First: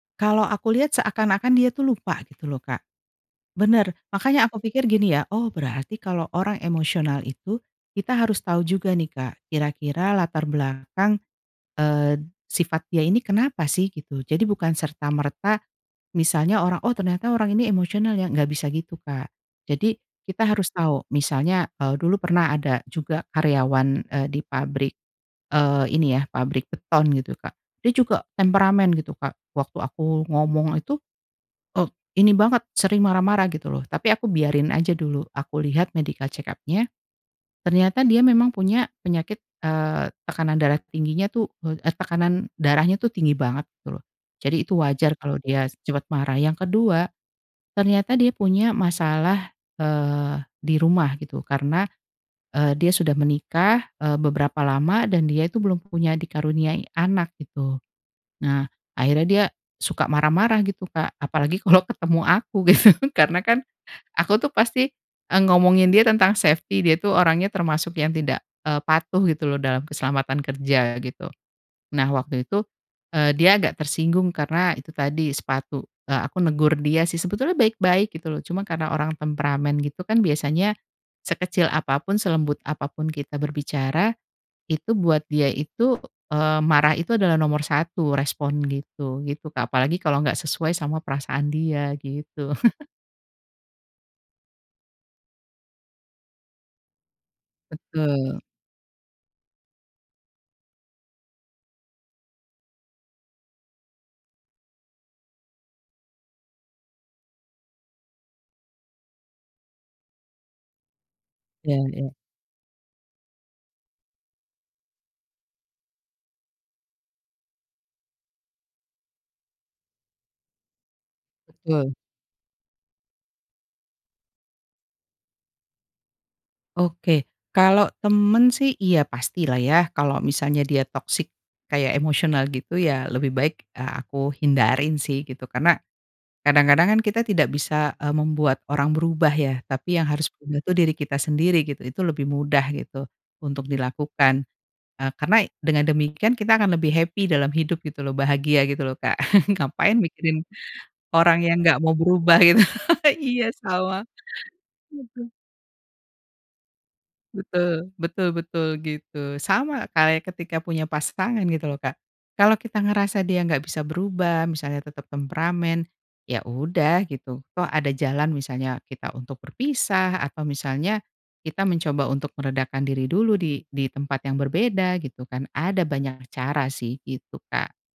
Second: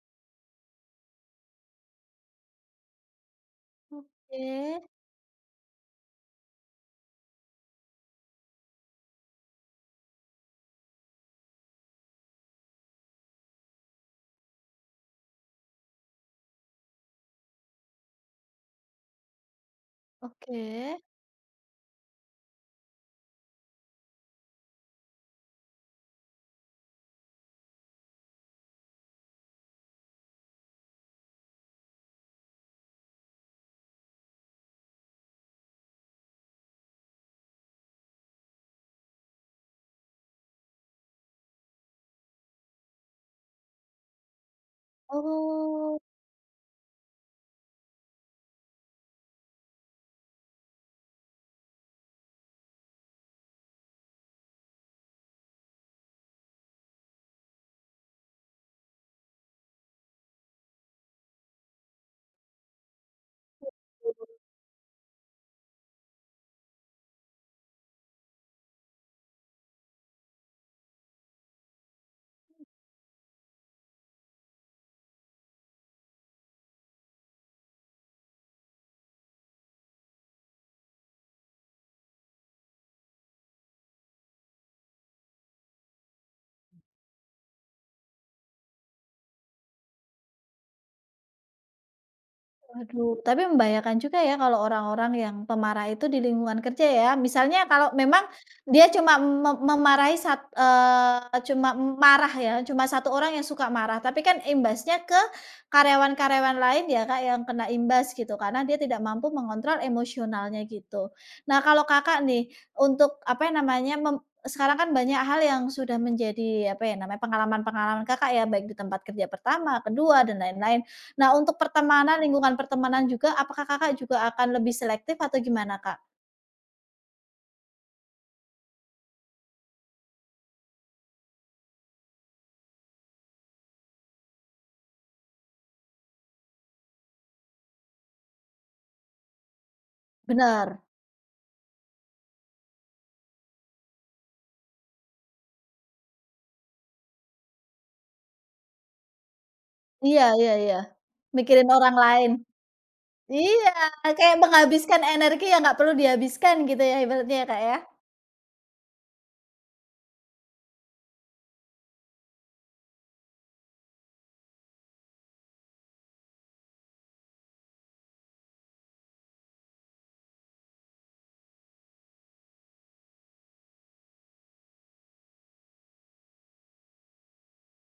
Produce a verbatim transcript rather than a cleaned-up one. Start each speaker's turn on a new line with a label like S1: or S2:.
S1: Kalo aku lihat seakan-akan dia tuh lupa gitu loh, Kak, bener makanya aku
S2: Oke.
S1: pikir gini ya, "Oh berarti kalo orang emosional itu, kita harus tahu juga nih, Kak, kira-kira latar belakang, eee, sifat dia ini kenapa sih?" Gitu. Jadi bukan serta-merta misalnya orang, "Oh ternyata orang ini emosional ya," nggak bisa gitu Kak, jadi kita harus
S2: Oke.
S1: tau misalnya, eee, dulu pernah ada juga karyawan, eee, di pabrik, eee, ini ya, pabrik beton gitu Kak, dia juga temperamen gitu Kak waktu aku ngomong itu, e ini banget sering marah-marah gitu loh, tapi aku biarin aja dulu, aku lihat medical check-up-nya, ternyata dia memang punya penyakit, eee, tekanan darah tingginya tuh, eee, tekanan darahnya tuh tinggi banget gitu loh. Jadi itu wajar kalau dia
S2: Oh.
S1: cepet marah. Yang kedua, ternyata dia punya masalah, eee, di rumah gitu karena, eee, dia sudah menikah, eee, beberapa lama dan dia itu belum punya dikaruniai anak gitu, nah, akhirnya dia suka marah-marah gitu Kak, apalagi kalo ketemu aku, gitu karena kan aku tuh pasti, eee, ngomongin dia tentang safety, dia tuh orangnya termasuk yang tidak, eee, patuh gitu loh dalam keselamatan kerja, gitu. Nah waktu itu, eee, dia agak tersinggung karena itu tadi, sepatu, eee, aku negur dia sih sebetulnya baik-baik gitu loh cuma karena orang temperamen gitu kan biasanya sekecil apa pun, selembut apa pun kita berbicara, itu buat dia itu, eee, marah itu adalah nomor satu respon gitu gitu Kak apalagi kalo nggak sesuai sama perasaan dia, gitu.
S2: Waduh, tapi membahayakan juga ya, kalo orang-orang yang pemarah itu di lingkungan kerja ya, misalnya kalo memang
S1: Betul.
S2: dia cuma me memarahi sat eee, cuma m marah ya, cuma satu orang yang suka marah, tapi kan imbasnya ke karyawan-karyawan lain ya Kak yang kena imbas gitu, karena dia tidak mampu mengontrol emosionalnya gitu. Nah
S1: Iya
S2: kalau
S1: iya.
S2: Kakak nih, untuk apa ya namanya, mem sekarang kan banyak hal yang sudah menjadi apa ya namanya, pengalaman-pengalaman Kakak ya, baik di tempat kerja pertama, kedua dan lain-lain. Nah untuk
S1: Betul.
S2: pertemanan, lingkungan pertemanan juga apakah Kakak juga akan lebih selektif atau gimana, Kak?
S1: Oke, kalo temen sih iya pastilah ya, kalo misalnya dia toxic kayak emosional gitu ya lebih baik, eee, aku hindarin sih gitu karena, kadang-kadang kan kita tidak bisa, eee, membuat orang berubah ya tapi yang harus punya tuh
S2: Bener.
S1: diri kita sendiri gitu, itu lebih mudah gitu untuk dilakukan, eee, karena dengan demikian kita akan lebih happy dalam hidup gitu loh bahagia gitu loh, Kak. Ngapain
S2: Iya
S1: mikirin
S2: iya iya.
S1: orang yang
S2: Mikirin
S1: nggak
S2: orang
S1: mau
S2: lain.
S1: berubah gitu. Iya,
S2: Iya
S1: sama.
S2: kayak menghabiskan
S1: Aduh.
S2: energi yang nggak perlu dihabiskan gitu ya, ibaratnya ya, Kak, ya?
S1: Betul, betul betul gitu. Sama kayak ketika punya pasangan gitu loh, Kak. kalo kita ngerasa dia nggak bisa berubah, misalnya tetep temperamen, ya udah gitu, toh ada jalan misalnya kita untuk berpisah, atau misalnya kita mencoba untuk meredakan diri dulu di di tempat yang berbeda gitu kan, ada banyak cara sih gitu, Kak.